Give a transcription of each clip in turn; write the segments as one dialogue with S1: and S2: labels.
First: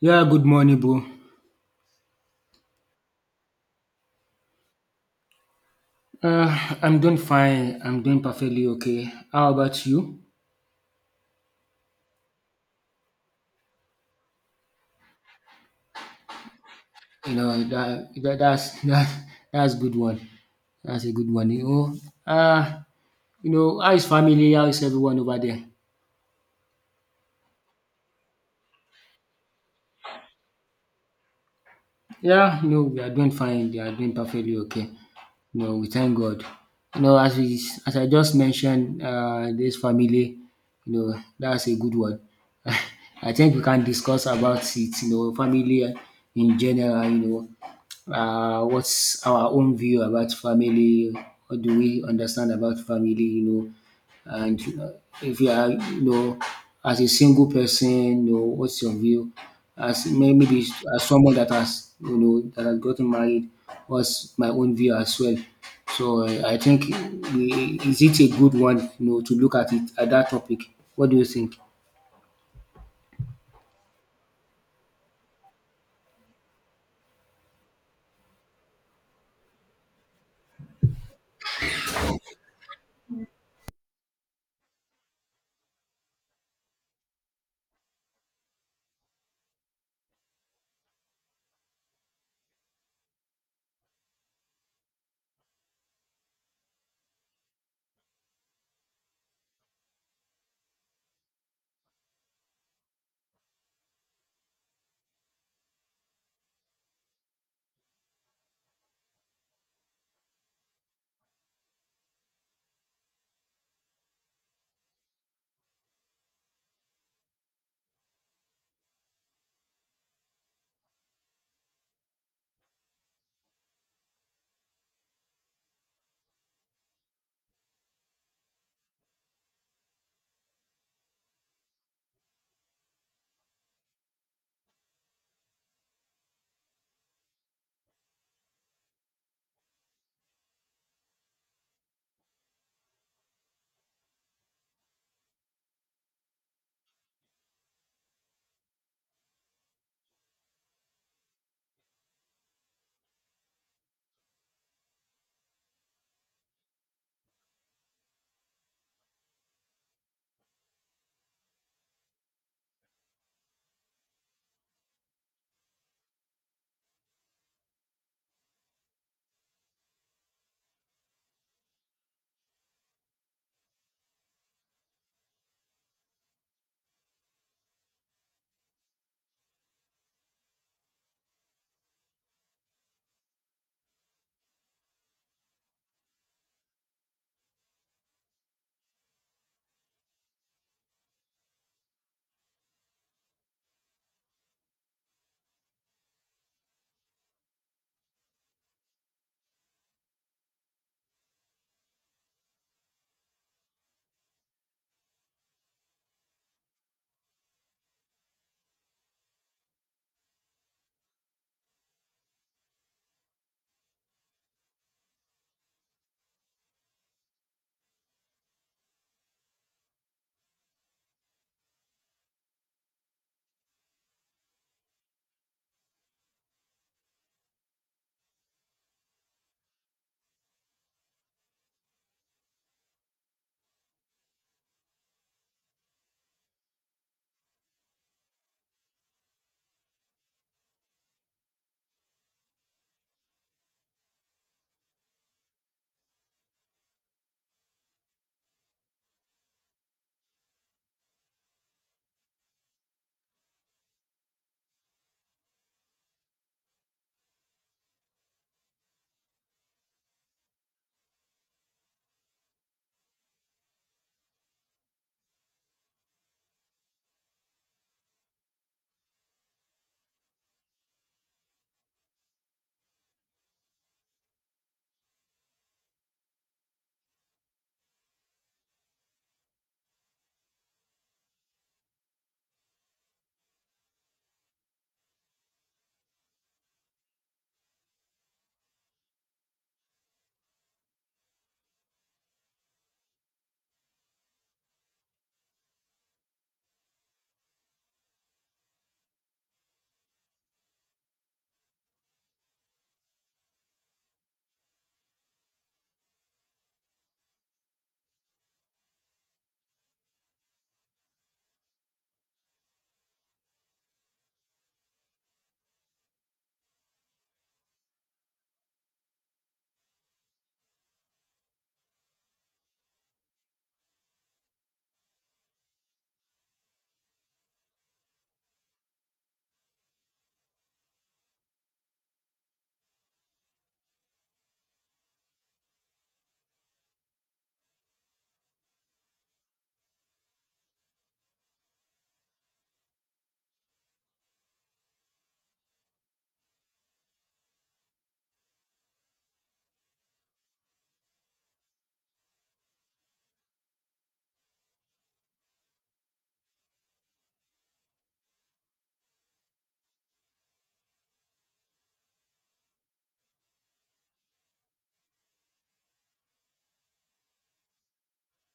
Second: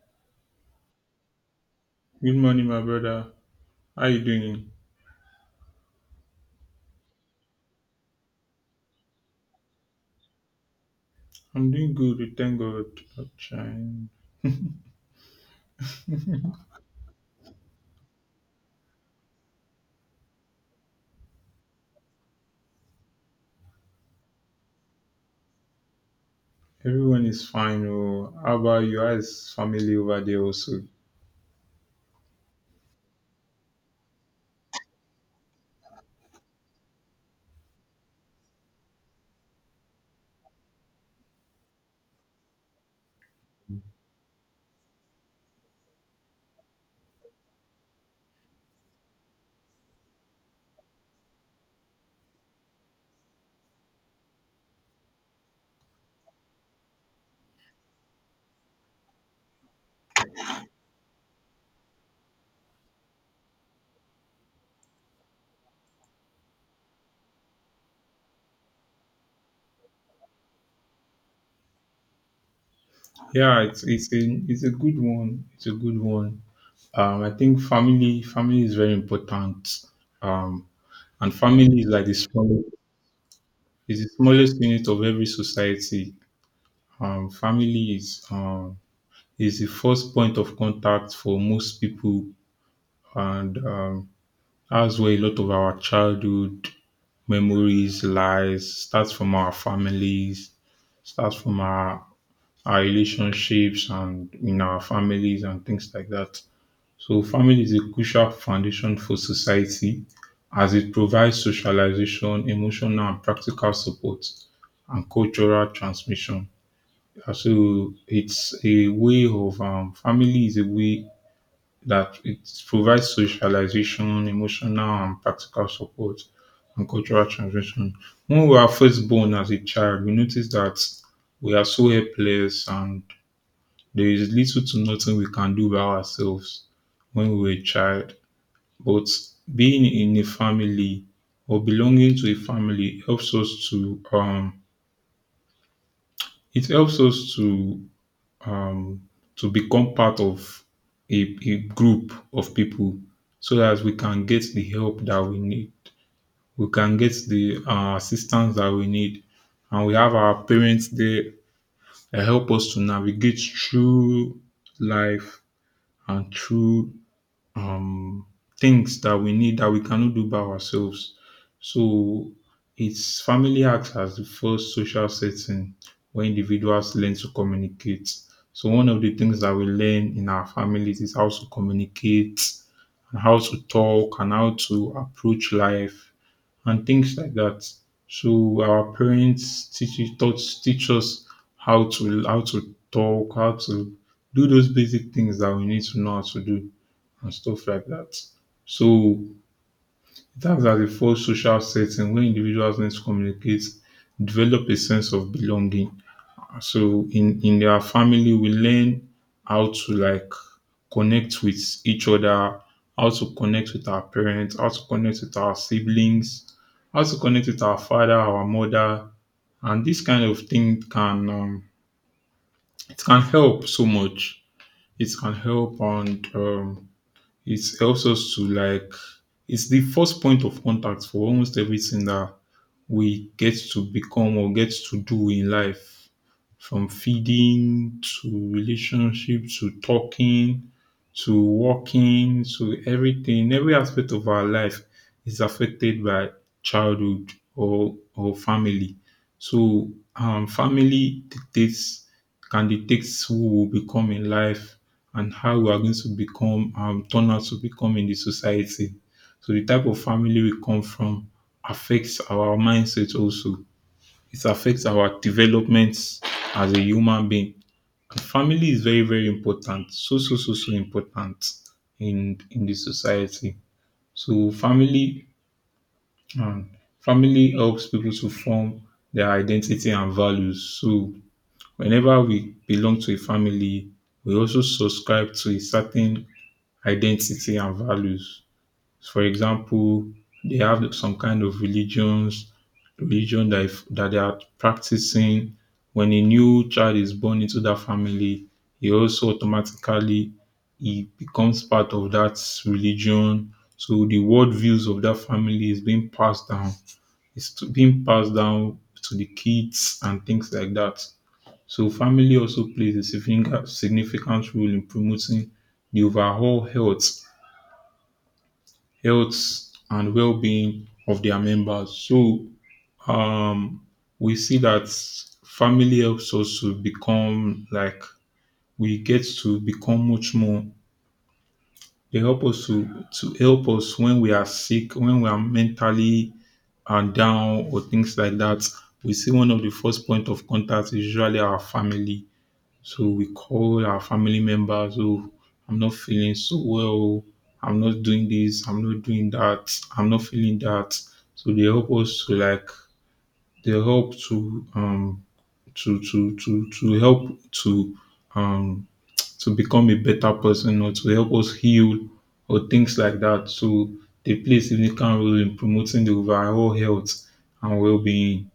S1: Yeah, good morning, bro.
S2: Good morning, my brother. How you doing?
S1: Uh, I'm doing fine. I'm doing perfectly okay. How about you?
S2: I'm doing good, we thank God. Chai.
S1: You know that's that's good one. That's a good one. Uh, you know, how is family? How is everyone over there?
S2: Everyone is fine. Oh, how about you? How is family over there also?
S1: Yeah, no, we are doing fine. They are doing perfectly okay. No, we thank God. You know, as I just mentioned, this family, you know, that's a good one. I think we can discuss about it. You know, family in general. You know, what's our own view about family? What do we understand about family? You know, and if you are, you know, as a single person, you know, what's your view as maybe as someone that has, you know, that has gotten married, what's my own view as well? So I think, is it a good one, you know, to look at it at that topic? What do you think?
S2: Yeah, it's a good one. It's a good one. I think family is very important. Um, and family is like the small is the smallest unit of every society. Family is the first point of contact for most people, and that's where a lot of our childhood memories lies, starts from our families, starts from our relationships and in our families and things like that. So family is a crucial foundation for society as it provides socialization, emotional and practical support and cultural transmission. So it's a way of. Family is a way that it provides socialization, emotional and practical support and cultural transmission. When we are first born as a child, we notice that we are so helpless and there is little to nothing we can do by ourselves when we were a child. But being in a family or belonging to a family helps us to it helps us um, to become part of a group of people so that we can get the help that we need. We can get the assistance that we need. And we have our parents there that help us to navigate through life and through um, things that we need that we cannot do by ourselves. So it's family acts as the first social setting where individuals learn to communicate. So one of the things that we learn in our families is how to communicate and how to talk and how to approach life and things like that. So our parents teach us how to talk, how to do those basic things that we need to know how to do and stuff like that. So it acts as a false social setting where individuals need to communicate, develop a sense of belonging. So in their family, we learn how to like connect with each other, how to connect with our parents, how to connect with our siblings, how to connect with our father, our mother, and this kind of thing can, it can help so much. It can help, and it helps us to like it's the first point of contact for almost everything that we get to become or get to do in life, from feeding to relationship to talking to working to everything, every aspect of our life is affected by childhood or family. So family dictates can dictate who will become in life and how we are going to become turn out to become in the society. So the type of family we come from affects our mindset also. It affects our development as a human being. And family is very, very important. So, so, so, so important in the society. So um, family helps people to form their identity and values. So whenever we belong to a family, we also subscribe to a certain identity and values. For example, they have some kind of religion that, if, that they are practicing. When a new child is born into that family, he also automatically he becomes part of that religion. So the worldviews of that family is being passed down. Being passed down to the kids and things like that. So family also plays a significant role in promoting the overall health and well-being of their members. So um, we see that family helps us to become like we get to become much more. They help us to help us when we are sick, when we are mentally down or things like that. We see one of the first point of contact is usually our family. So we call our family members, oh, I'm not feeling so well. I'm not doing this. I'm not doing that. I'm not feeling that. So they help us to like they help to help um to become a better person or to help us heal or things like that. So they play a significant role in promoting the overall health and well-being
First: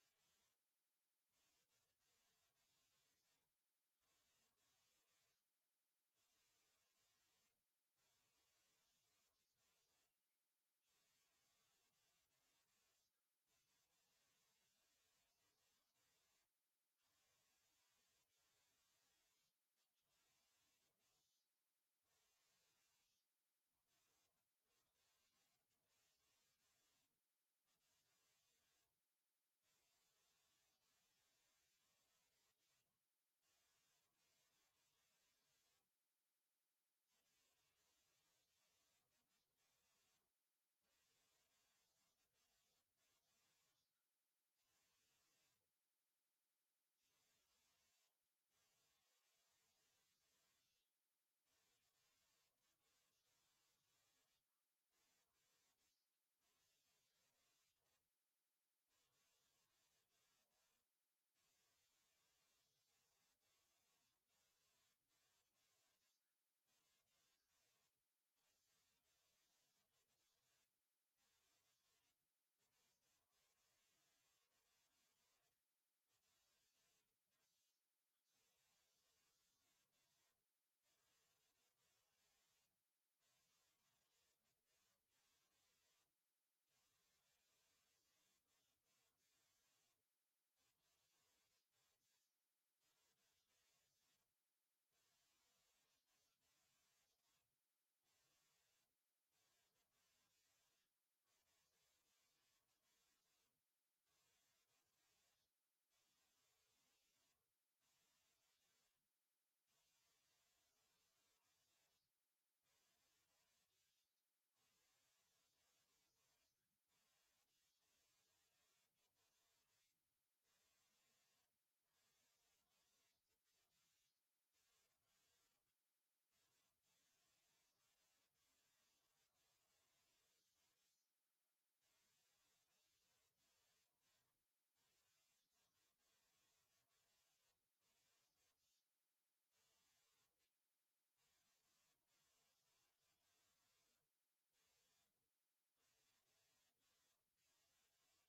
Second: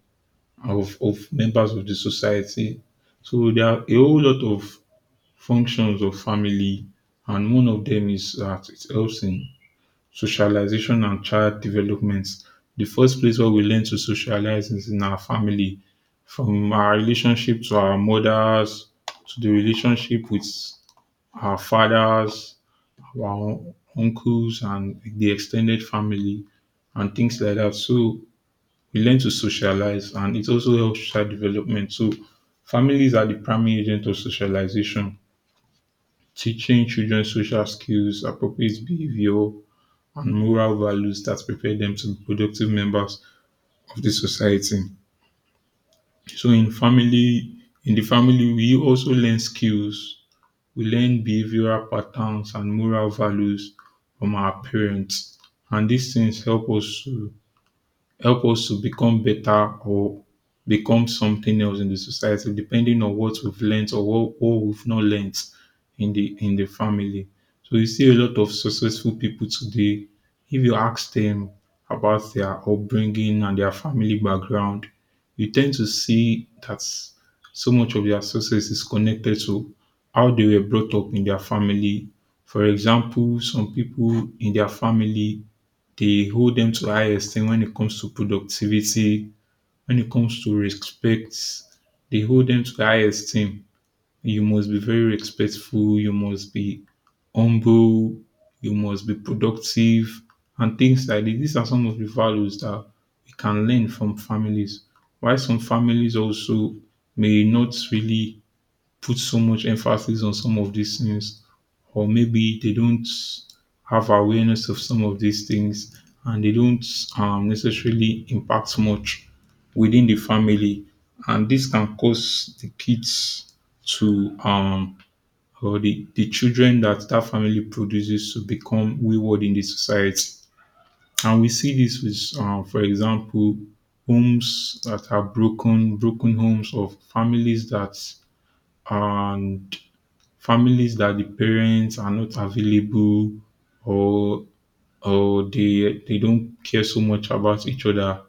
S2: of members of the society. So there are a whole lot of functions of family, and one of them is that it helps in socialization and child development. The first place where we learn to socialize is in our family, from our relationship to our mothers, to the relationship with our fathers, our uncles, and the extended family, and things like that. So we learn to socialize, and it also helps child development. So families are the primary agent of socialization, teaching children social skills, appropriate behavior, and moral values that prepare them to be productive members of the society. So in the family, we also learn skills. We learn behavioral patterns and moral values from our parents, and these things help us to become better or become something else in the society, depending on what we've learned or what we've not learned in the family. So you see a lot of successful people today. If you ask them about their upbringing and their family background, you tend to see that so much of their success is connected to how they were brought up in their family. For example, some people in their family, they hold them to high esteem when it comes to productivity, when it comes to respect, they hold them to high esteem. You must be very respectful, you must be humble, you must be productive, and things like this. These are some of the values that we can learn from families. Why some families also may not really put so much emphasis on some of these things, or maybe they don't have awareness of some of these things, and they don't necessarily impact much within the family, and this can cause the kids to or the children that that family produces to become wayward in the society. And we see this with for example, homes that are broken homes, of families that um families that the parents are not available, or they don't care so much about each other.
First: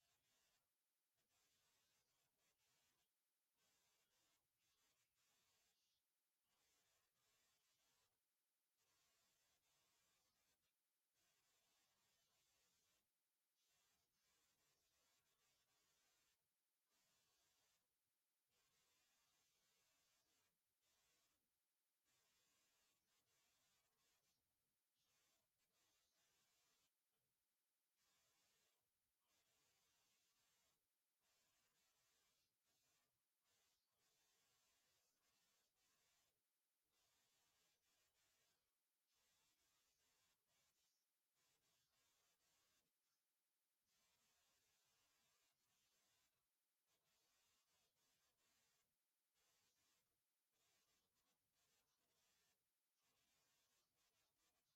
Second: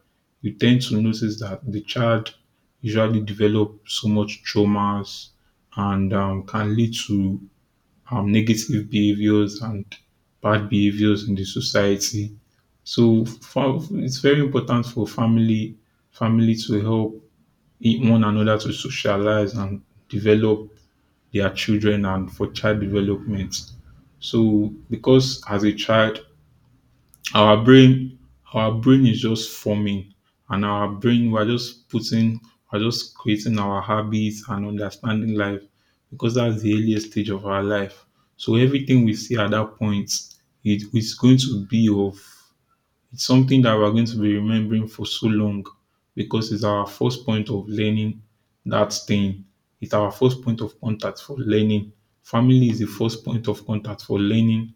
S2: You tend to notice that the child usually develop so much traumas, and can lead to negative behaviors and bad behaviors in the society. So it's very important for family to help one another to socialize and develop their children and for child development. So because as a child, our brain our brain is just forming, and our brain, we're just putting we're just creating our habits and understanding life, because that's the earliest stage of our life. So everything we see at that point, it is going to be of it's something that we're going to be remembering for so long, because it's our first point of learning that thing. It's our first point of contact for learning. Family is the first point of contact for learning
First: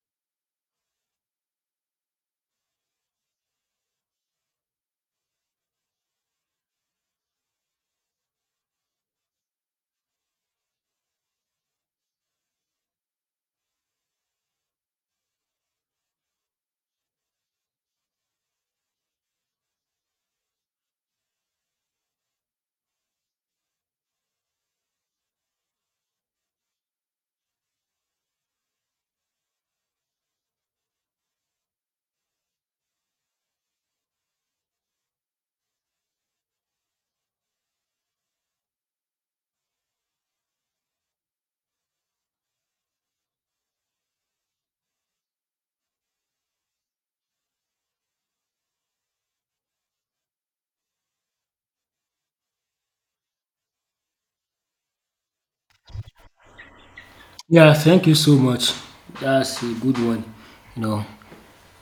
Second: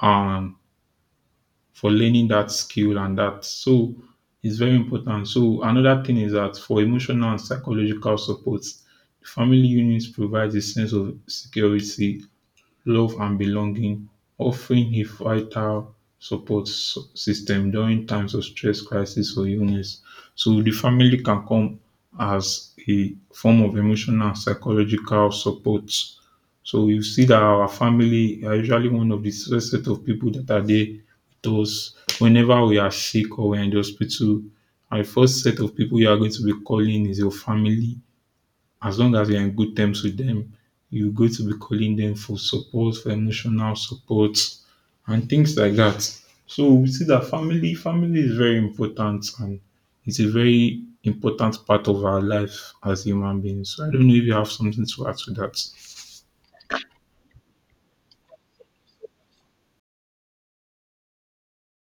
S2: and for learning that skill and that. So it's very important. So another thing is that for emotional and psychological support, the family units provides a sense of security, love and belonging, offering a vital support system during times of stress, crisis, or illness. So the family can come as a form of emotional and psychological support. So you see that our family are usually one of the first set of people that are there with us whenever we are sick or we're in the hospital. Our first set of people you are going to be calling is your family. As long as you're in good terms with them, you're going to be calling them for support, for emotional support, and things like that. So we see that family is very important, and it's a very important part of our life as human beings. So I don't know if you have something to add to that.
S1: Yeah, thank you so much. That's a good one. You know,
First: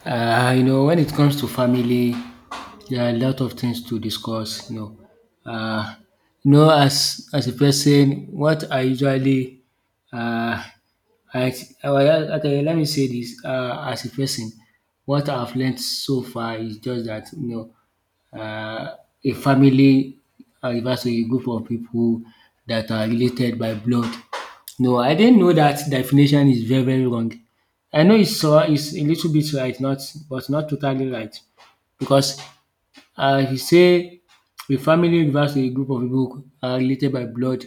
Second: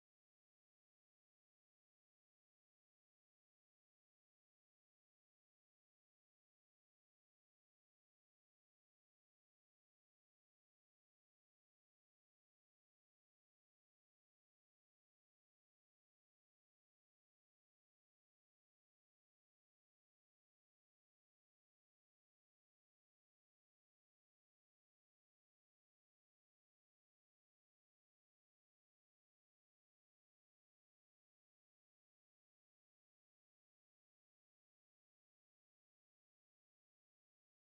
S1: you know, when it comes to family, there are a lot of things to discuss. Know, uh, you know, as a person, what I usually, uh, I, I okay, let me say this. As a person, what I've learned so far is just that, you know, uh, a family, or if I a group of people that are related by blood. No, I didn't know that definition is very, very wrong. I know it's, it's a little bit right, not but not totally right. Because if you say a family refers to a group of people related by blood,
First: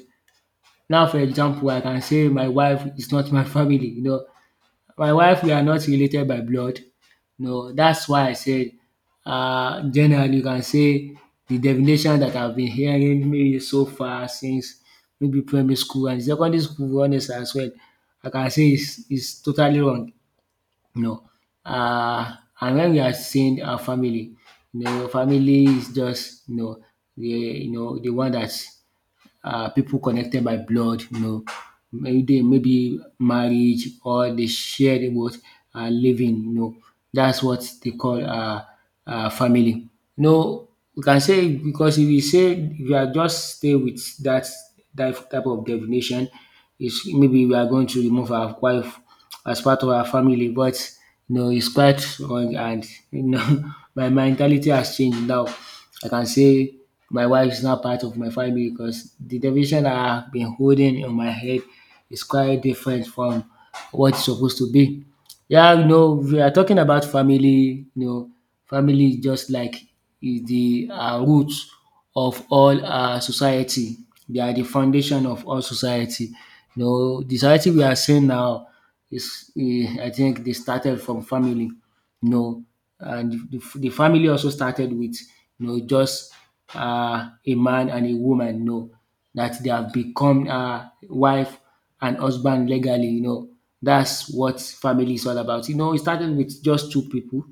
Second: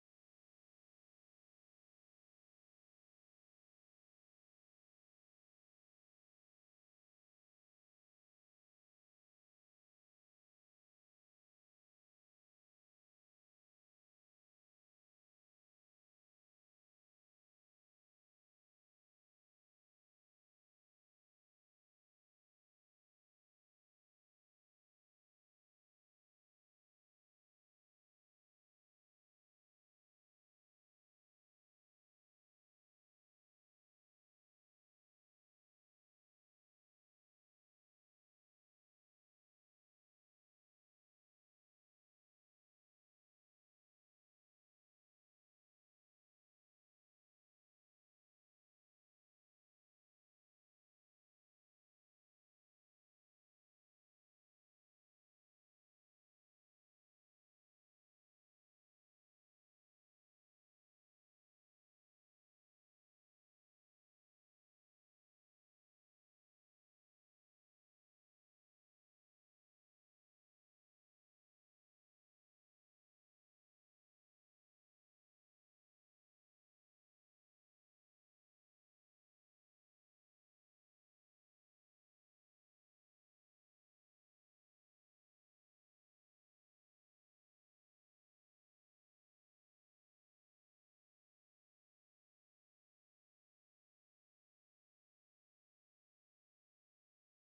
S1: now for example, I can say my wife is not my family, you know, my wife we are not related by blood. No, that's why I said, um, generally you can say the definition that I've been hearing maybe so far since maybe primary school and secondary school honest as well, I can say it's totally wrong, you know. And when we are saying our family, you know, family is just, you know, the the one that's people connected by blood, you know, maybe, marriage, or they share the both living, you know. That's what they call, uh, family. You know, we can say because if you say, if you are just stay with that type of definition, it's maybe we are going to remove our wife as part of our family, but you know, it's quite wrong. And you know, my mentality has changed now. I can say my wife is not part of my family because the division I have been holding in my head is quite different from what it's supposed to be. Yeah, you know, we are talking about family. You know, family is just like is the root of all society. They are the foundation of all society. You know, the society we are seeing now is, eh, I think, they started from family, you know, and the family also started with, you know, just a man and a woman, you know, that they have become wife and husband legally, you know. That's what family is all about. You know, it started with just two people.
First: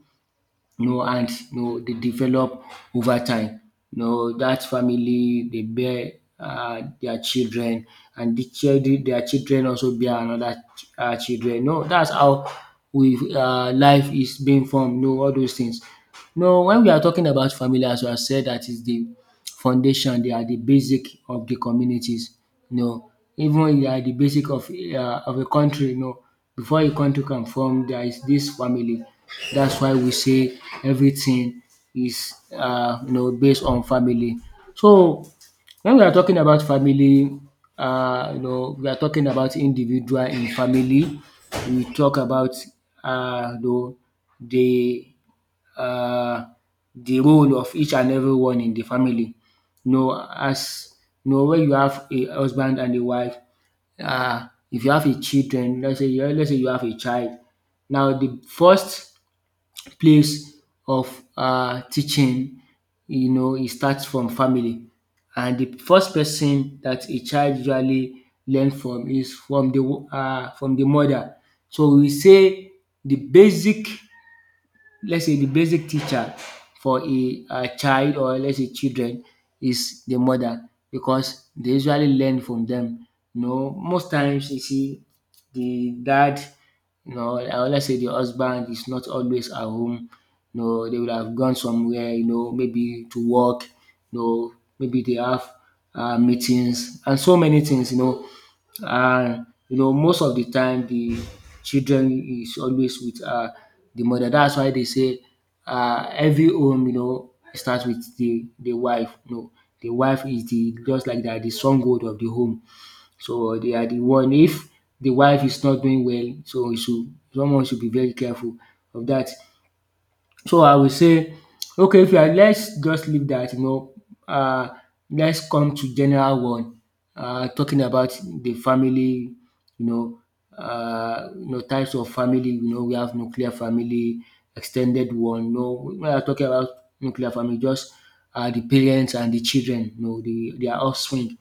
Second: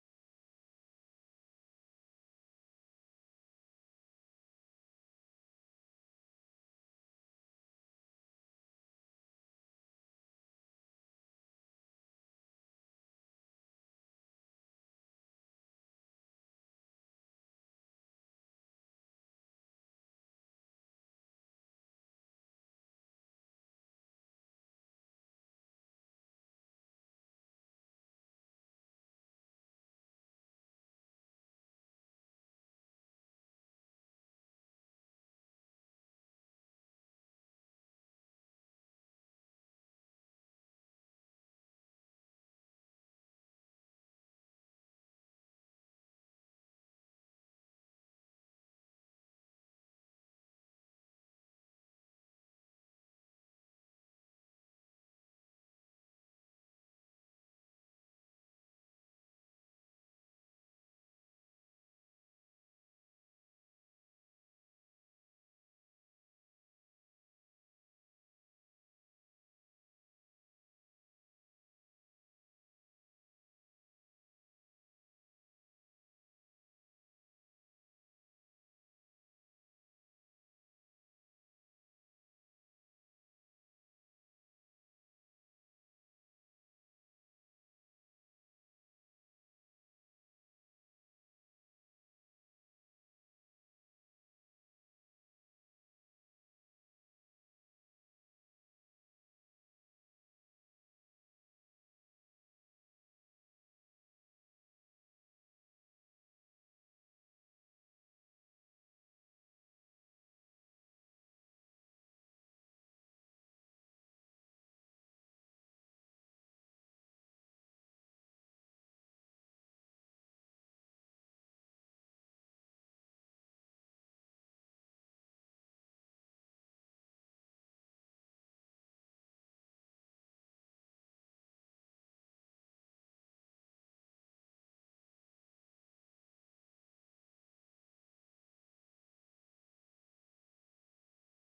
S1: No hands, no, they develop over time. No, that family they bear, um, their children, and their children also bear another, um, children. No, that's how we, um, life is being formed, no, all those things. No, when we are talking about family, as I said, that is the foundation, they are the basic of the communities. You know, even they are the basic of, of a country. You know, before a country can form, there is this family. That's why we say everything is, you know, based on family. So when we are talking about family, you know, we are talking about individual in family. We talk about, you know, the um the role of each and everyone in the family. You know, as you know, when you have a husband and a wife, um, if you have a children, let's say you have a child. Now the first place of, um, teaching, you know, it starts from family, and the first person that a child usually learns from is from the, from the mother. So we say the basic let's say the basic teacher for a child, or let's say children, is the mother because they usually learn from them. You know, most times you see the dad, you know, or let's say the husband is not always at home. You know, they would have gone somewhere, you know, maybe to work, you know, maybe they have meetings and so many things, you know. And you know, most of the time the children is always with, the mother. That's why they say, every home, you know, starts with the wife. You know, the wife is the just like that the stronghold of the home. So they are the one. If the wife is not doing well, so you should someone should be very careful of that. So, I will say okay, if you are, let's just leave that, you know, um, let's come to general one, um, talking about the family, you know, um, you know, types of family, you know, we have nuclear family, extended one, you know. When I are talking about nuclear family, just, um, the parents and the children, you know, their offspring.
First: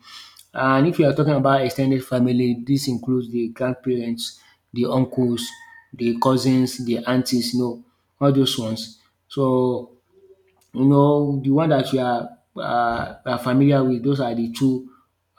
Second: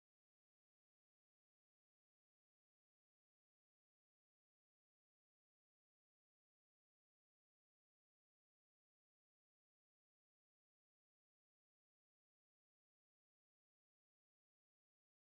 S1: And if you are talking about extended family, this includes the grandparents, the uncles, the cousins, the aunties, you know, all those ones. So you know the one that you are, are familiar with, those are the two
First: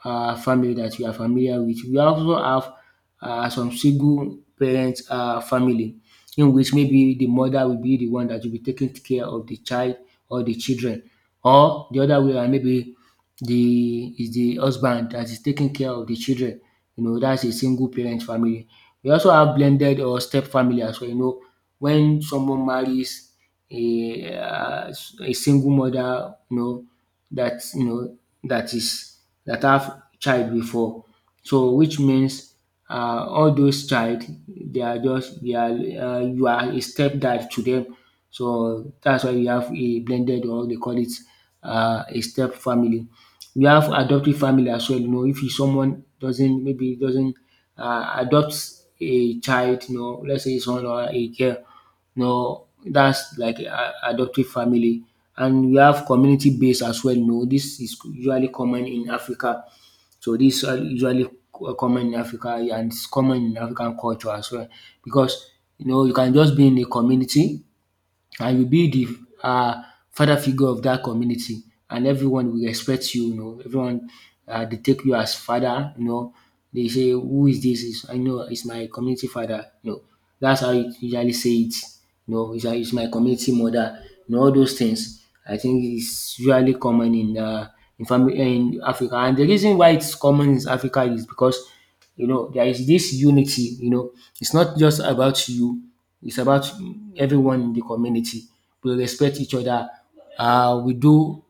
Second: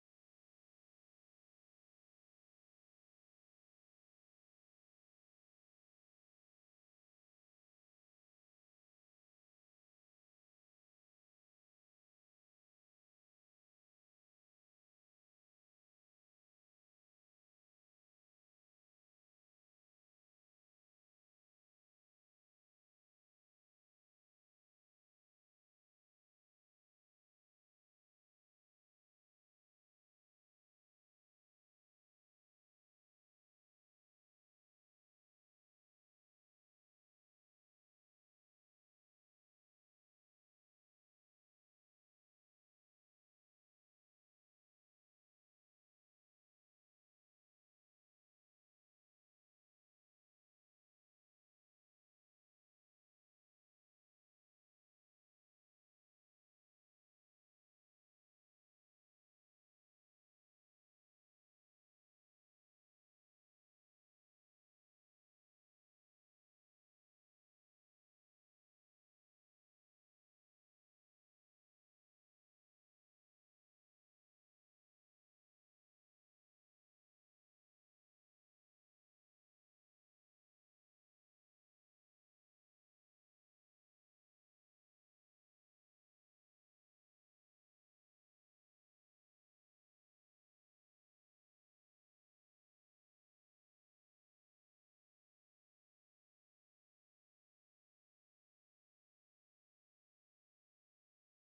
S1: family that you are familiar with. We also have some single parent family in which maybe the mother will be the one that will be taking care of the child or the children, or the other way around, maybe the is the husband that is taking care of the children. You know, that's a single parent family. We also have blended or step family as well. You know, when someone marries a uh, a single mother, you know, that you know that is that have child before. So which means all those child, they are just they are, you are a stepdad to them. So that's why you have a blended or they call it, a step family. We have adoptive family as well, you know, if someone doesn't maybe doesn't adopt a child, you know, let's say someone or a girl, you know, that's like a adoptive family. And we have community based as well, you know, this is usually common in Africa. So this are usually common in Africa, and it's common in African culture as well. Because you know, you can just be in a community and you be the, um, father figure of that community, and everyone will respect you, you know, everyone, um, dey take you as father, you know, they say who is this?" is I know it's my community father, you know. That's how you usually say it, you know, it's is my community mother, you know, all those things. I think it's usually common in, um, in family in Africa, and the reason why it's common in Africa is because you know, there is this unity, you know, it's not just about you, it's about everyone in the community. We respect each other, we do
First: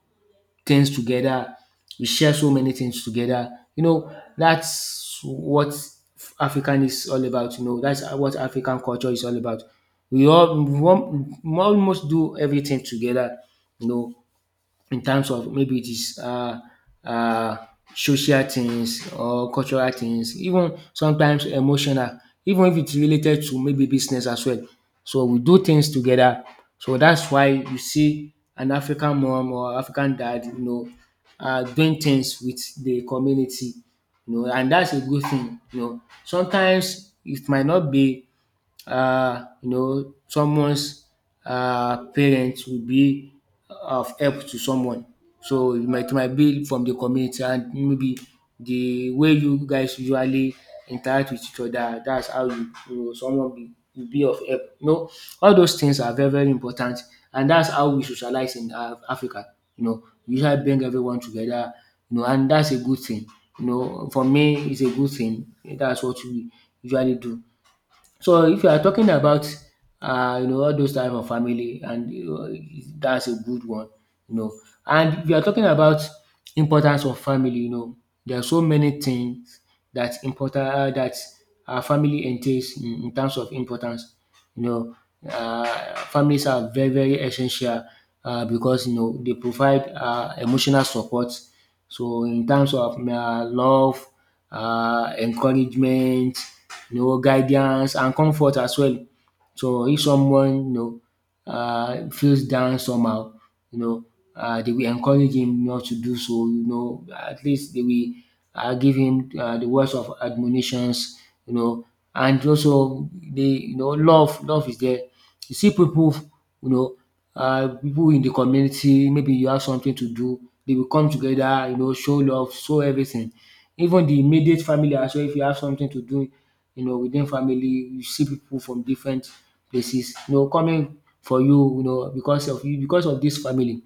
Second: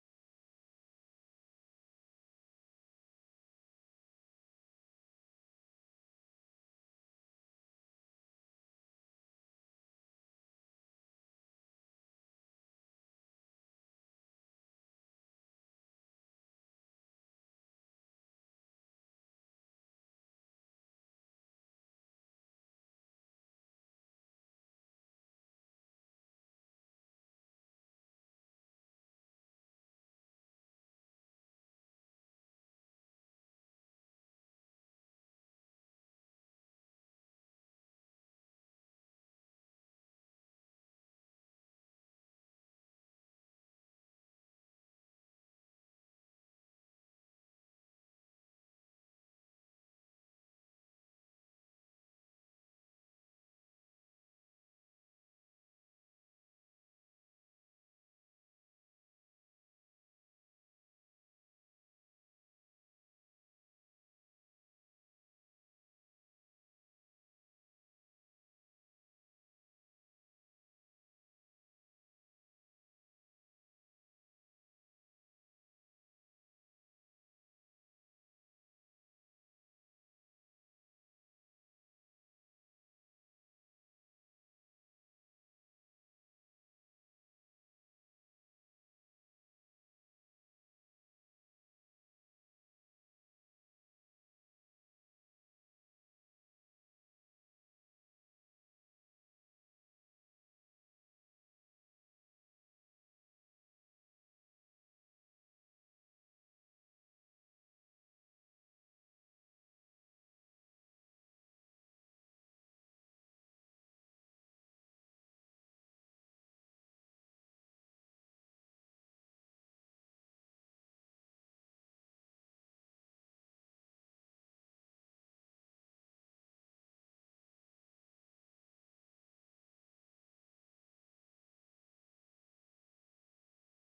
S1: things together, we share so many things together. You know, that's what African is all about, you know, that's what African culture is all about. We all we al- almost do everything together, you know, in terms of maybe it is, uh, social things or cultural things, even sometimes emotional, even if it's related to maybe business as well. So we do things together. So that's why you see an African mom or African dad, you know, doing things with the community, you know, and that's a good thing. You know, sometimes it might not be, you know, someone's parents will be of help to someone. So it might be from the community, and maybe the way you guys usually interact with each other, that's how you, you know, will be of help. You know, all those things are very, very important. And that's how we socialize in Africa. You know, we usually bring everyone together, you know, and that's a good thing. You know, for me, it's a good thing. That's what we usually do. So if you are talking about, you know, all those type of family, and you know, that's a good one, you know. And if you are talking about importance of family, there are so many things that important that our family entails in terms of importance. You know, families are very, very essential because, they provide emotional support. So, in terms of love, encouragement, guidance, and comfort as well. So if someone feels down somehow, you know they will encourage him not to do so, at least they will give him the words of admonitions, you know and also the love is there. You see people, you know, people in the community, maybe you have something to do, they will come together, show love, show everything. Even the immediate family as well, if you have something to do, within family, you see people from different places, coming for you, because of you, because of this family.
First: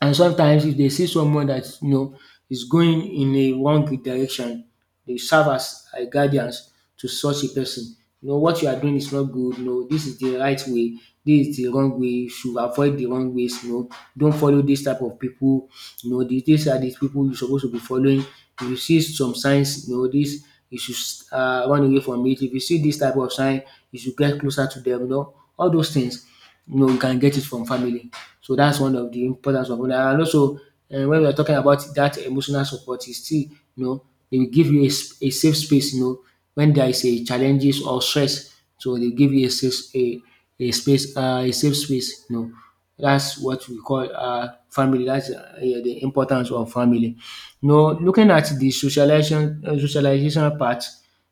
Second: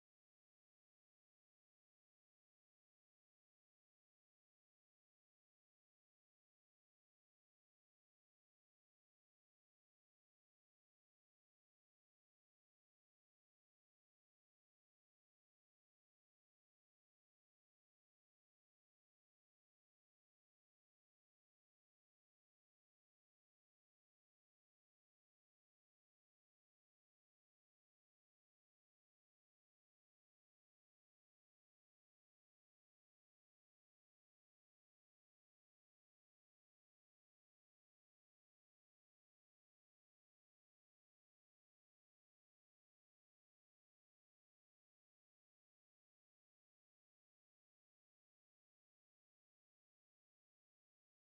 S1: And sometimes if they see someone that is going in a wrong direction, they serve as a guidance to such a person. You know what you are doing is not good. No, this is the right way. This is the wrong way. You should avoid the wrong ways. Don't follow this type of people. These are the people you're supposed to be following. If you see some signs, you know this, you should run away from it. If you see this type of sign, you should get closer to them. All those things you can get it from family. So that's one of the importance of owner. And also, when we are talking about that emotional support, is still, you know, they will give you a safe space, when there is a challenges or stress. So they give you a safe, a space, a safe space. That's what we call family. That's yeah, the importance of family. Looking at the socialization, socialization part,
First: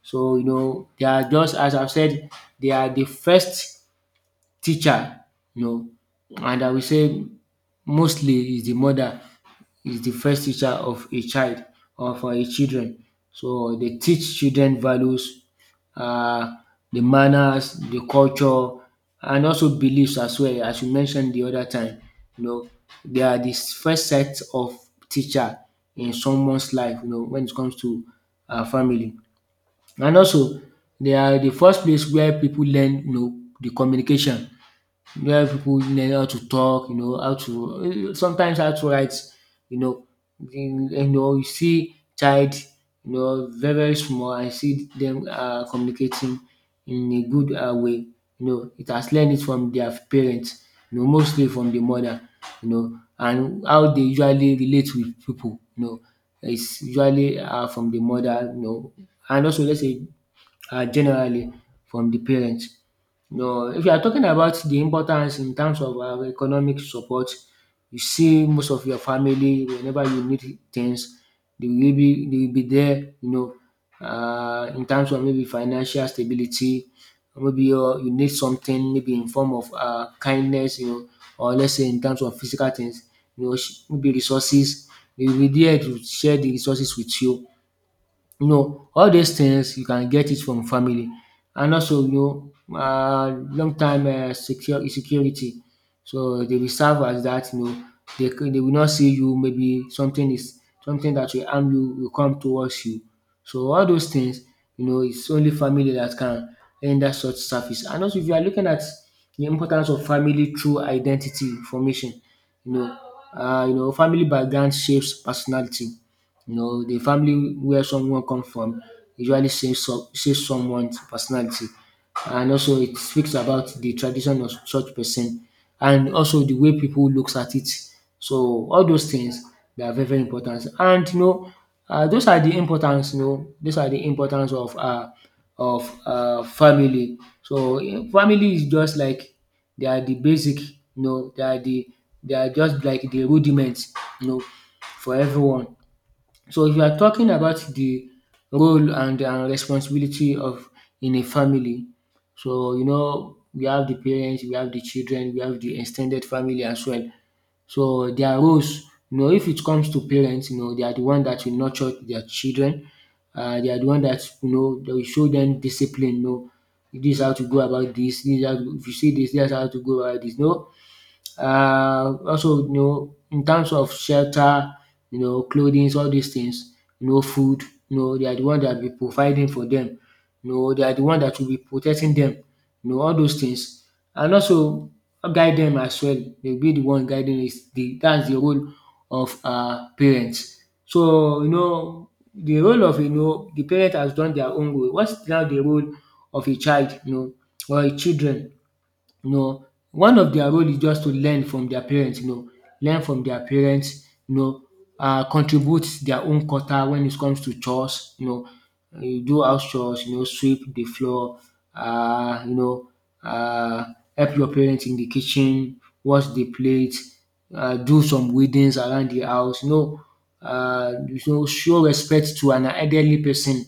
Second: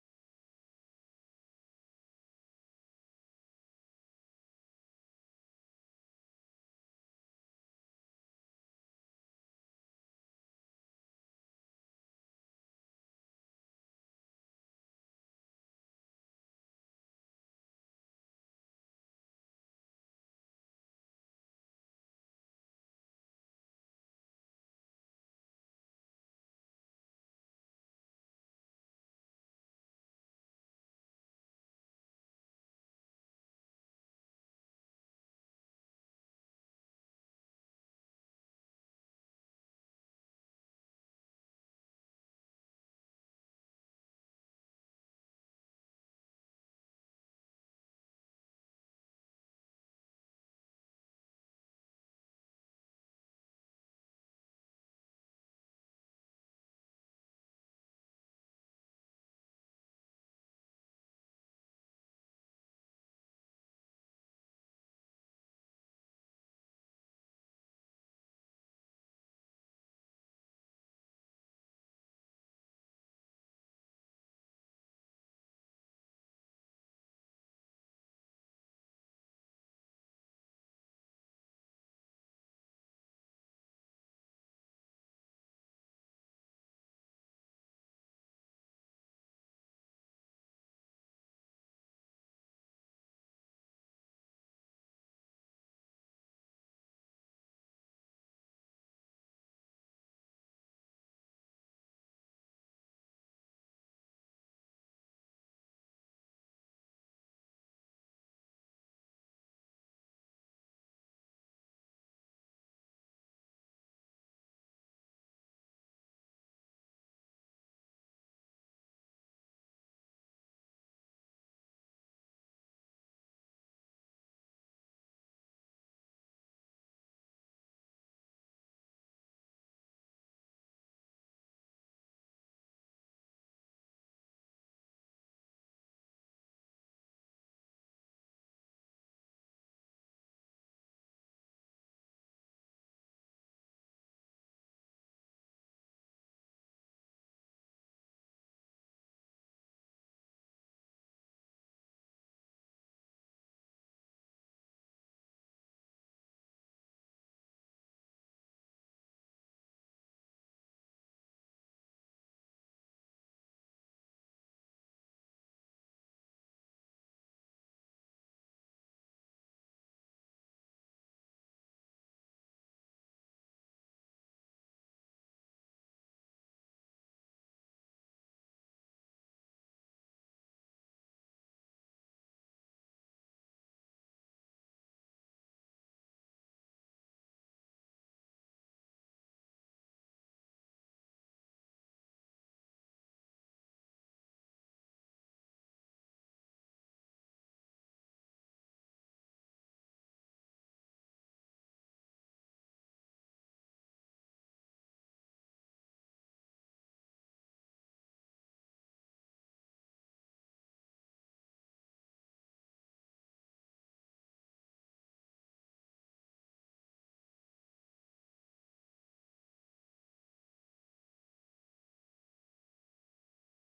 S1: so they are just as I've said, they are the first teacher, you know, and I will say mostly is the mother is the first teacher of a child or for a children. So they teach children values, uh, the manners, the culture, and also beliefs as well. As you mentioned the other time, you know, they are the first set of teacher in someone's life, when it comes to family. And also, they are the first place where people learn, the communication where people learn how to talk, how to sometimes how to write, you know. You see child, very very small. I see them communicating in a good way. It has learned it from their parents. Mostly from the mother. And how they usually relate with people. Is usually from the mother. And also let's say generally from the parents. No, if you are talking about the importance in terms of economic support, you see most of your family whenever you need things, they will be there. In terms of maybe financial stability, or maybe you need something maybe in form of kindness, or let's say in terms of physical things, maybe resources. They will be there to share the resources with you. All these things you can get it from family, and also long time secure insecurity. So they will serve as that. You know dey they will not see you maybe something is something that will harm you will come towards you. So all those things, it's only family that can render such service. And also if you are looking at the importance of family through identity formation, you know family background shapes personality. The family where someone comes from usually says someone's personality. And also it speaks about the tradition of such person and also the way people looks at it. So all those things, they are very, very important. And those are the importance, of family. So family is just like they are the basic, know, they are the they are just like the rudiments, you know, for everyone. So if you are talking about the role and responsibility of in a family, so we have the parents, we have the children, we have the extended family as well. So their roles, if it comes to parents, they are the one that will nurture their children. They are the one that they will show them discipline. This is how to go about this. This is how to, if you see this, that's how to go about this. No, also in terms of shelter, clothing, all these things, food, they are the one that will be providing for them, they are the one that will be protecting them, all those things, and also guide them as well. They will be the one guiding is the that's the role of parents. So the role of the parent has done their own role. What's now the role of a child, or a children you know. One of their role is just to learn from their parents, you know, learn from their parents, you know, contribute their own quota when it comes to chores, you do house chores, sweep the floor. Uh, you know, uh, help your parents in the kitchen, wash the plate, do some weedings around the house. Show respect to an elderly person.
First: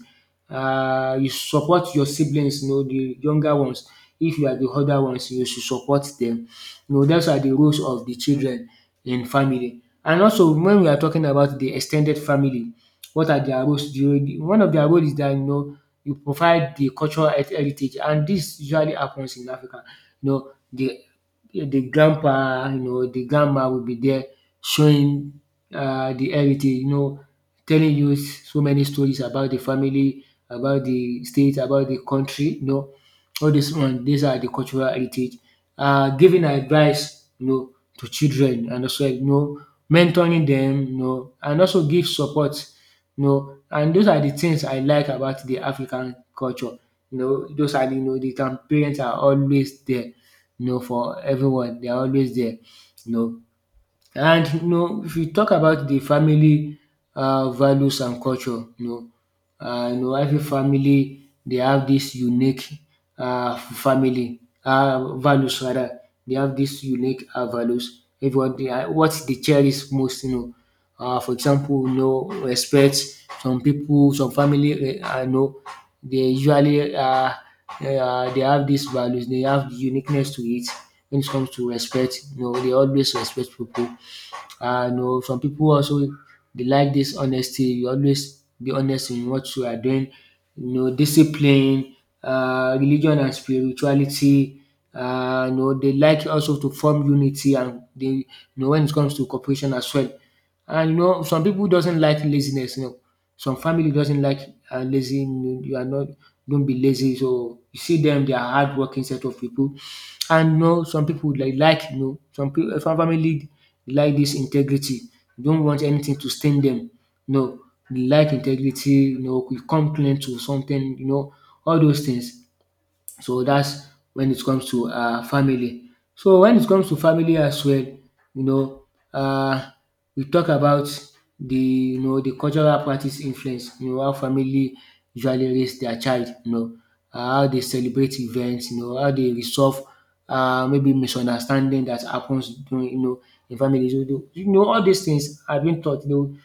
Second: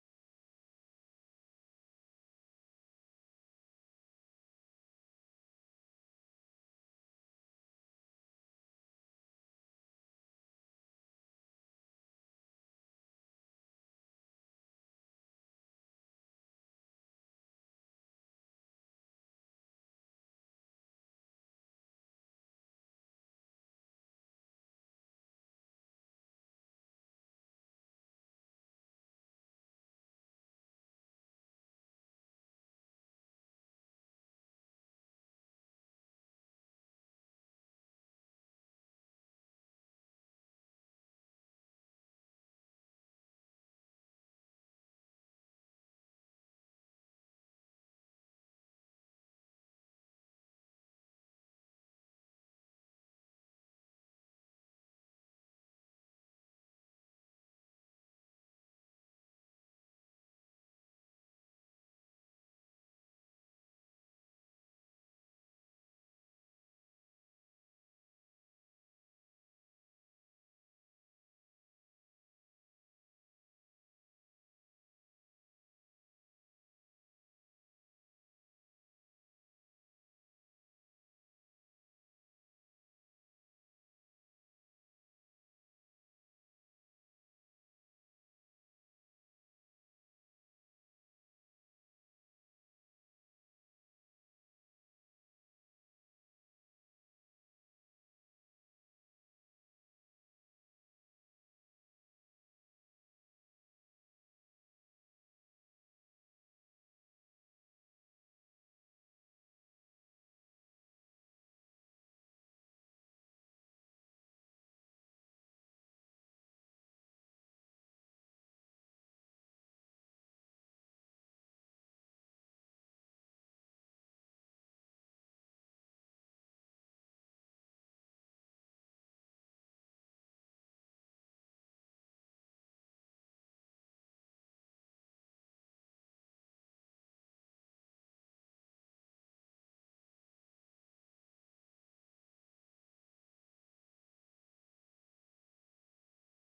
S1: You support your siblings, the younger ones, if you are the other ones you should support them. Dats are the roles of the children in family. And also when we are talking about the extended family, what are their roles? The one of their roles is that you provide the cultural heritage, and this usually happens in Africa. You know the the grandpa, the grandma will be there showing the heritage, telling you so many stories about the family, about the state, about the country, no. All this one, these are the cultural heritage. Giving advice, to children, and also, mentoring them, and also give support, and those are the things I like about the African culture. You know, those are, you know, the parents are always there, for everyone. They are always there, you know. And if you talk about the family values and culture, every family they have this unique family values rather, they have this unique values. Everyone dey what they cherish most, for example, respect. Some people, some family, they usually they have these values. They have the uniqueness to it when it comes to respect. They always respect people. Some people also they like this honesty. You always be honest in what you are doing. Discipline, religion and spirituality. They like also to form unity, and they when it comes to cooperation as well. And some people doesn't like laziness. Some family doesn't like lazy. You are not, don't be lazy. So you see them, they are hardworking set of people. And some people some people, some family like this integrity. They don't want anything to stain them. No, they like integrity. We come clean to something. All those things. So that's when it comes to family. So when it comes to family as well, know, um we talk about the cultural practice influence, how family usually raise their child, how they celebrate events, how they resolve maybe misunderstanding that happens during in families. All these things have been taught. you know,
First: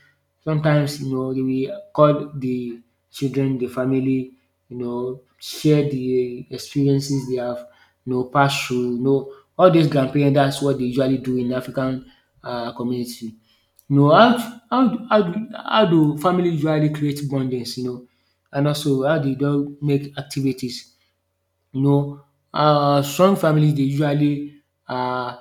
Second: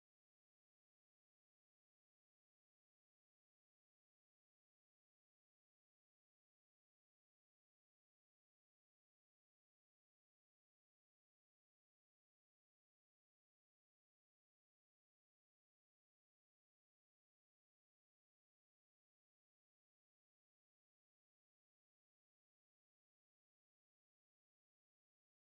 S1: Sometimes, they will call the children, the family, share the experiences they have, passed through, all these grandparents, that's what they usually do in African community. You know, how, how do family usually create bondings, and also how do they do make activities? You know, strong families they usually um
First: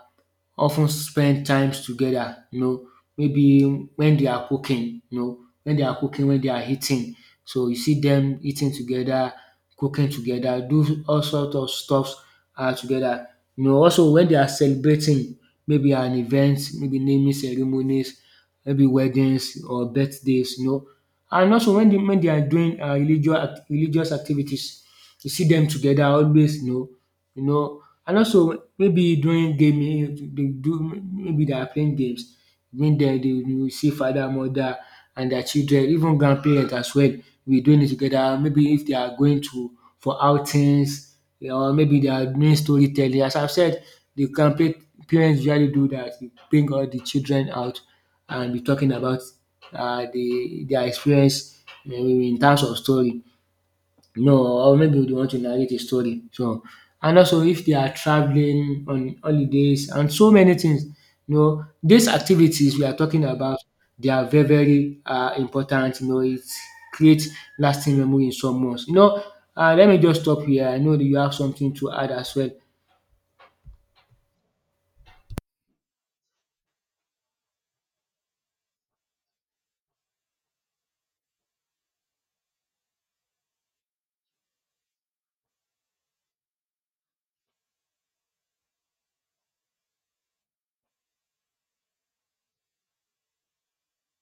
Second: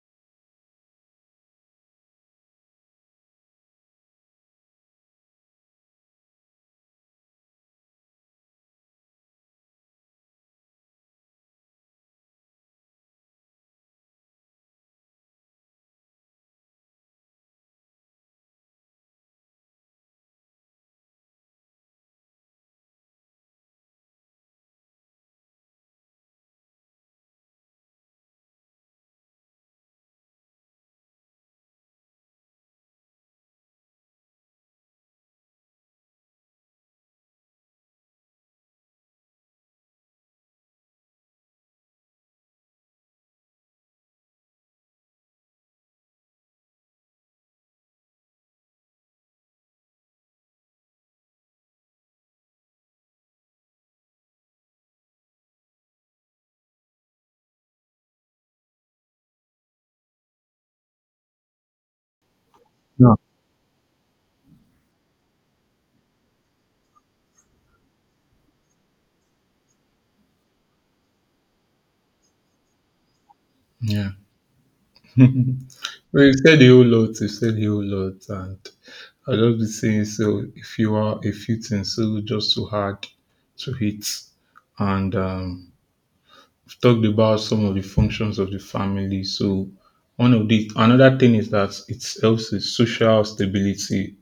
S1: often spend times together, maybe when they are cooking, when they are eating. So you see them eating together, cooking together, do all sorts of stuffs together. Also when they are celebrating maybe an event, maybe naming ceremonies, maybe weddings or birthdays. And also when they are doing religious religious activities, you see them together always, you know and also maybe during gaming they do, maybe they are playing games during den, you will see father, mother and their children, even grandparents as well, we doing it together. Maybe if they are going to for outings, or maybe they are doing storytelling. As I've said, the parents usually do that. Dey bring all the children out and be talking about the their experience in terms of story. No, or maybe they want to narrate a story. So, and also if they are traveling on holidays and so many things, these activities we are
S2: No.
S1: talking about, they are very, very important. It creates lasting memory in someone's. Let me just stop here. I know that you have something to add as well.
S2: Yeah. Well, you said a whole lot. You said a whole lot, and I'll just be saying so. If you are a few things, so just too hard to hit, and we've talked about some of the functions of the family. So one of the another thing is that it helps with social stability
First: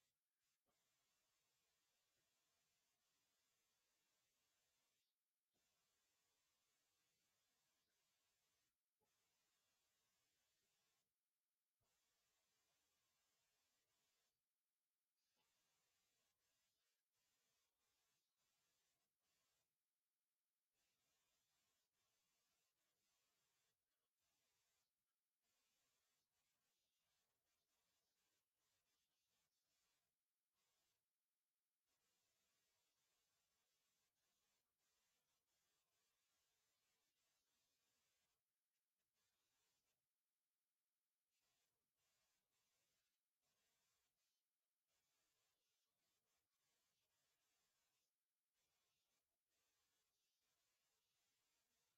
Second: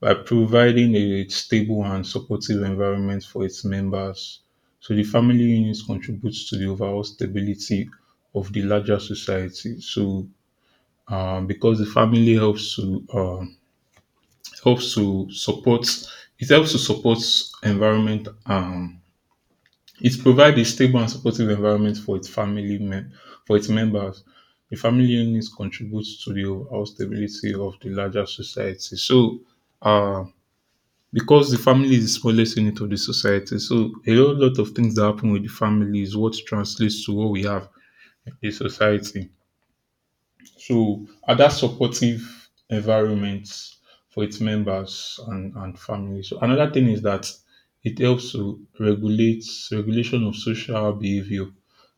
S2: by providing a stable and supportive environment for its members. So the family unit contributes to the overall stability of the larger society. So because the family helps to helps to support it helps to support environment. It provides a stable and supportive environment for its for its members. The family unit contributes to the overall stability of the larger society. So, uh, because the family is the smallest unit of the society, so a whole lot of things that happen with the family is what translates to what we have in the society. So are that supportive environment for its members and family. So another thing is that it helps to regulate regulation of social behavior.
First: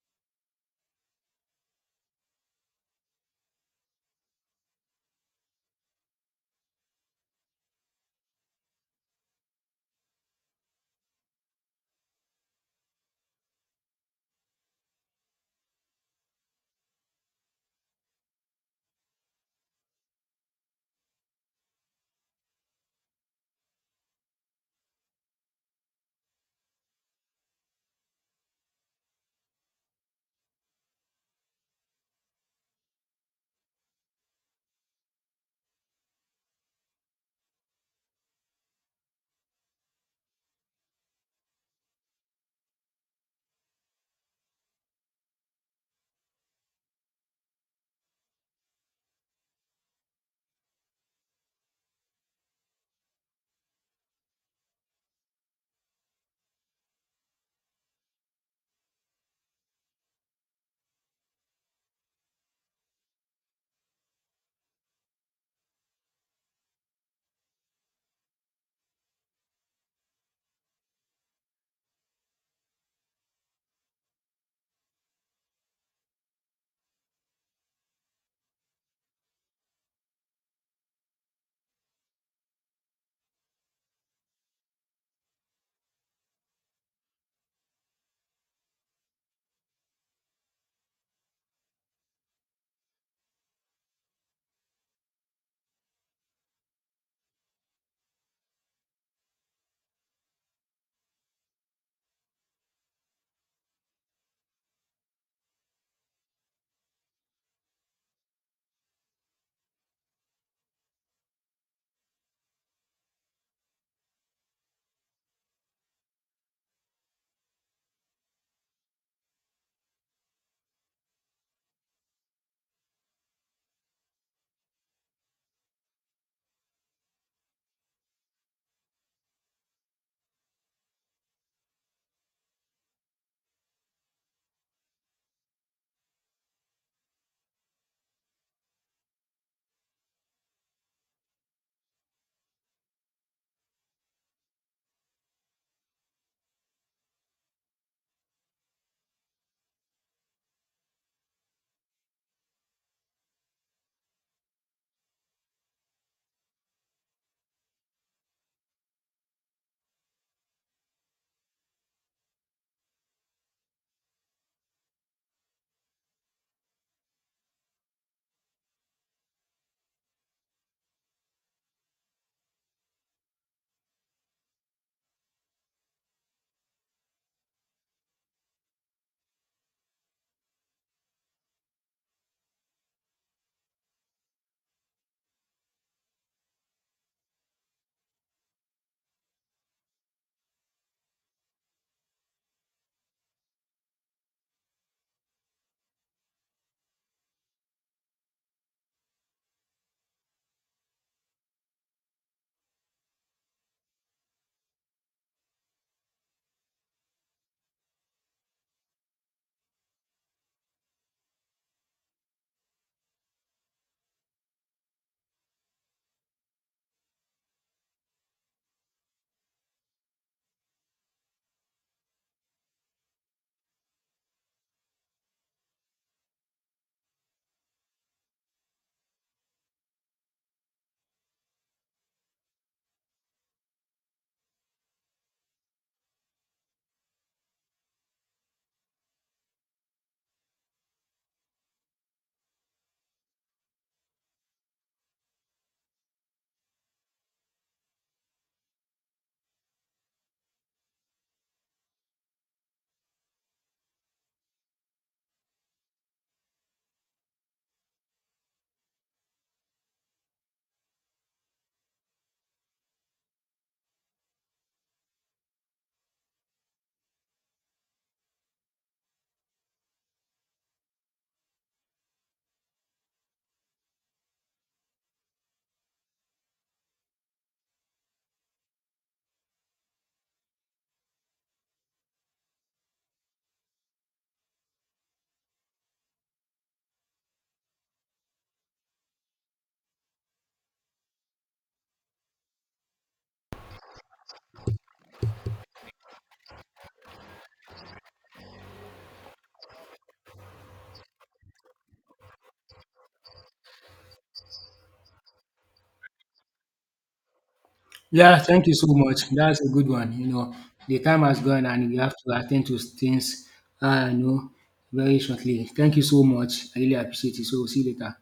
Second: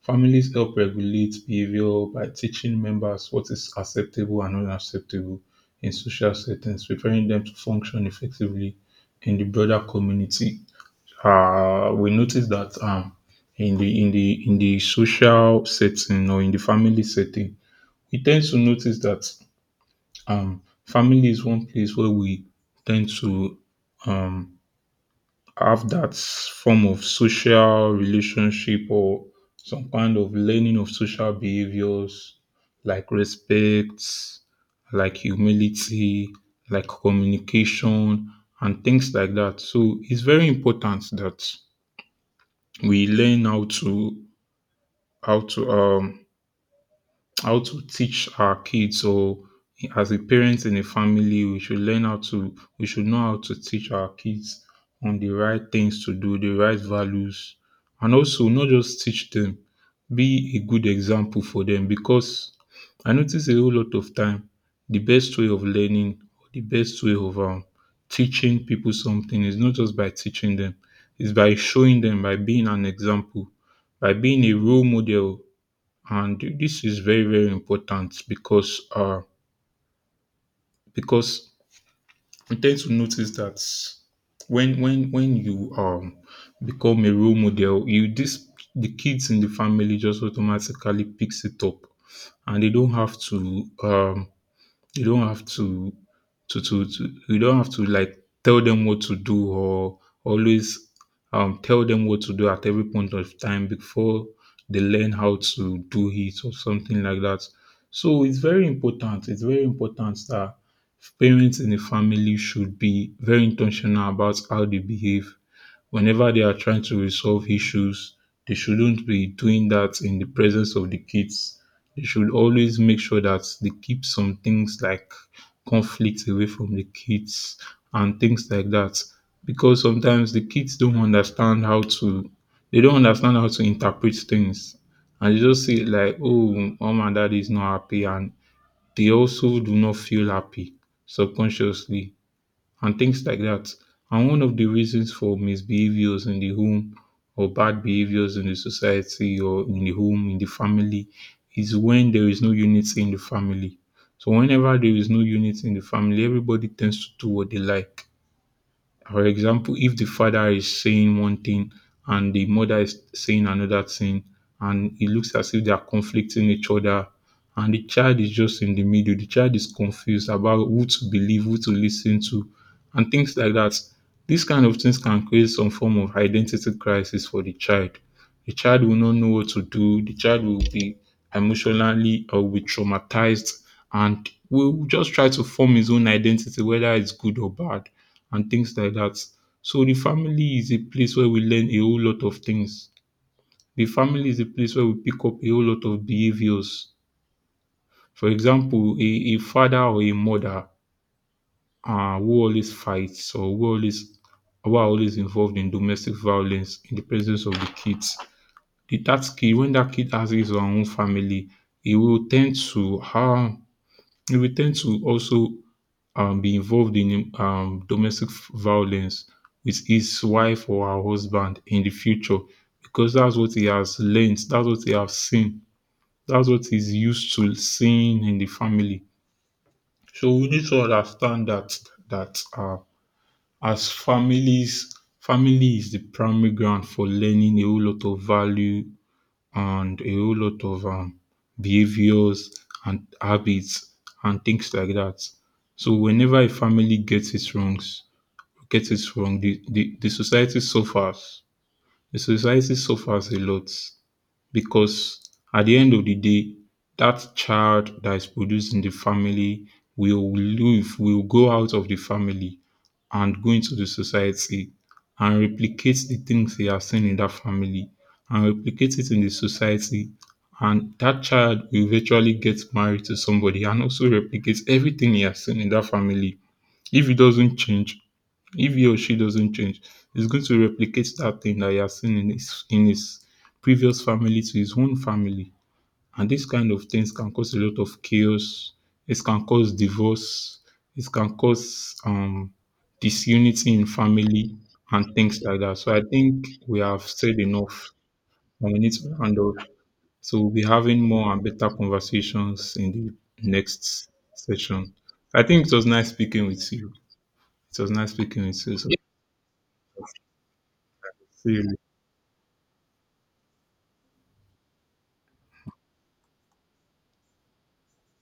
S2: Families help regulate behavior by teaching members what is acceptable and unacceptable in social settings, preparing them to function effectively in the broader community. We notice that in the social setting or in the family setting, we tend to notice that family is one place where we tend to um, have that form of social relationship or some kind of learning of social behaviors like respect, like humility, like communication, and things like that. So it's very important that we learn how to how to um, how to teach our kids, or as a parent in a family, we should learn how to we should know how to teach our kids on the right things to do, the right values, and also not just teach them, be a good example for them. Because I notice a whole lot of time the best way of learning, or the best way of teaching people something is not just by teaching them, it's by showing them, by being an example, by being a role model. And this is very, very important because because we tend to notice that when you become a role model, you this the kids in the family just automatically picks it up, and they don't have to you don't have to you don't have to like tell them what to do, or always tell them what to do at every point of time before they learn how to do it or something like that. So it's very important. It's very important that parents in the family should be very intentional about how they behave. Whenever they are trying to resolve issues, they shouldn't be doing that in the presence of the kids. They should always make sure that they keep some things like conflict away from the kids and things like that. Because sometimes the kids don't understand how to they don't understand how to interpret things. And they just say like, oh, mom and dad is not happy, and they also do not feel happy subconsciously and things like that. And one of the reasons for misbehaviors in the home or bad behaviors in the society or in the home, in the family, is when there is no unity in the family. So whenever there is no unity in the family, everybody tends to do what they like. For example, if the father is saying one thing and the mother is saying another thing, and it looks as if they are conflicting each other, and the child is just in the middle, the child is confused about who to believe, who to listen to, and things like that. These kind of things can create some form of identity crisis for the child. The child will not know what to do. The child will be emotionally or will be traumatized and will just try to form his own identity, whether it's good or bad, and things like that. So the family is a place where we learn a whole lot of things. The family is a place where we pick up a whole lot of behaviors. For example, a father or a mother who always fights, or who are always involved in domestic violence in the presence of the kids, the that kid, when that kid has his own family, he will tend to he will tend to also be involved in domestic violence with his wife or her husband in the future, because that's what he has learned, that's what he has seen, that's what he's used to seeing in the family. So we need to understand that that uh, as families, family is the primary ground for learning a whole lot of value and a whole lot of behaviors and habits and things like that. So whenever a family gets it wrong, the society suffers. The society suffers a lot, because at the end of the day, that child that is produced in the family will leave, will go out of the family and go into the society and replicate the things they have seen in that family and replicate it in the society. And that child will eventually get married to somebody and also replicates everything he has seen in that family. If he doesn't change, if he or she doesn't change, he's going to replicate that thing that he has seen in his previous family to his own family. And these kind of things can cause a lot of chaos. It can cause divorce. It can cause disunity in family and things like that. So I think we have said enough and we need to round up. So we'll be having more and better conversations in the next session. I think it was nice speaking with you. It was nice
S1: Yeah,
S2: speaking with
S1: thank you
S2: you.
S1: so
S2: So
S1: much. That's a good one. The time has
S2: see
S1: gone
S2: you.
S1: and we have to attend to things, uh, you know, very shortly. Thank you so much. I really appreciate it. So, see you later.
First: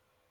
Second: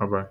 S2: Bye bye.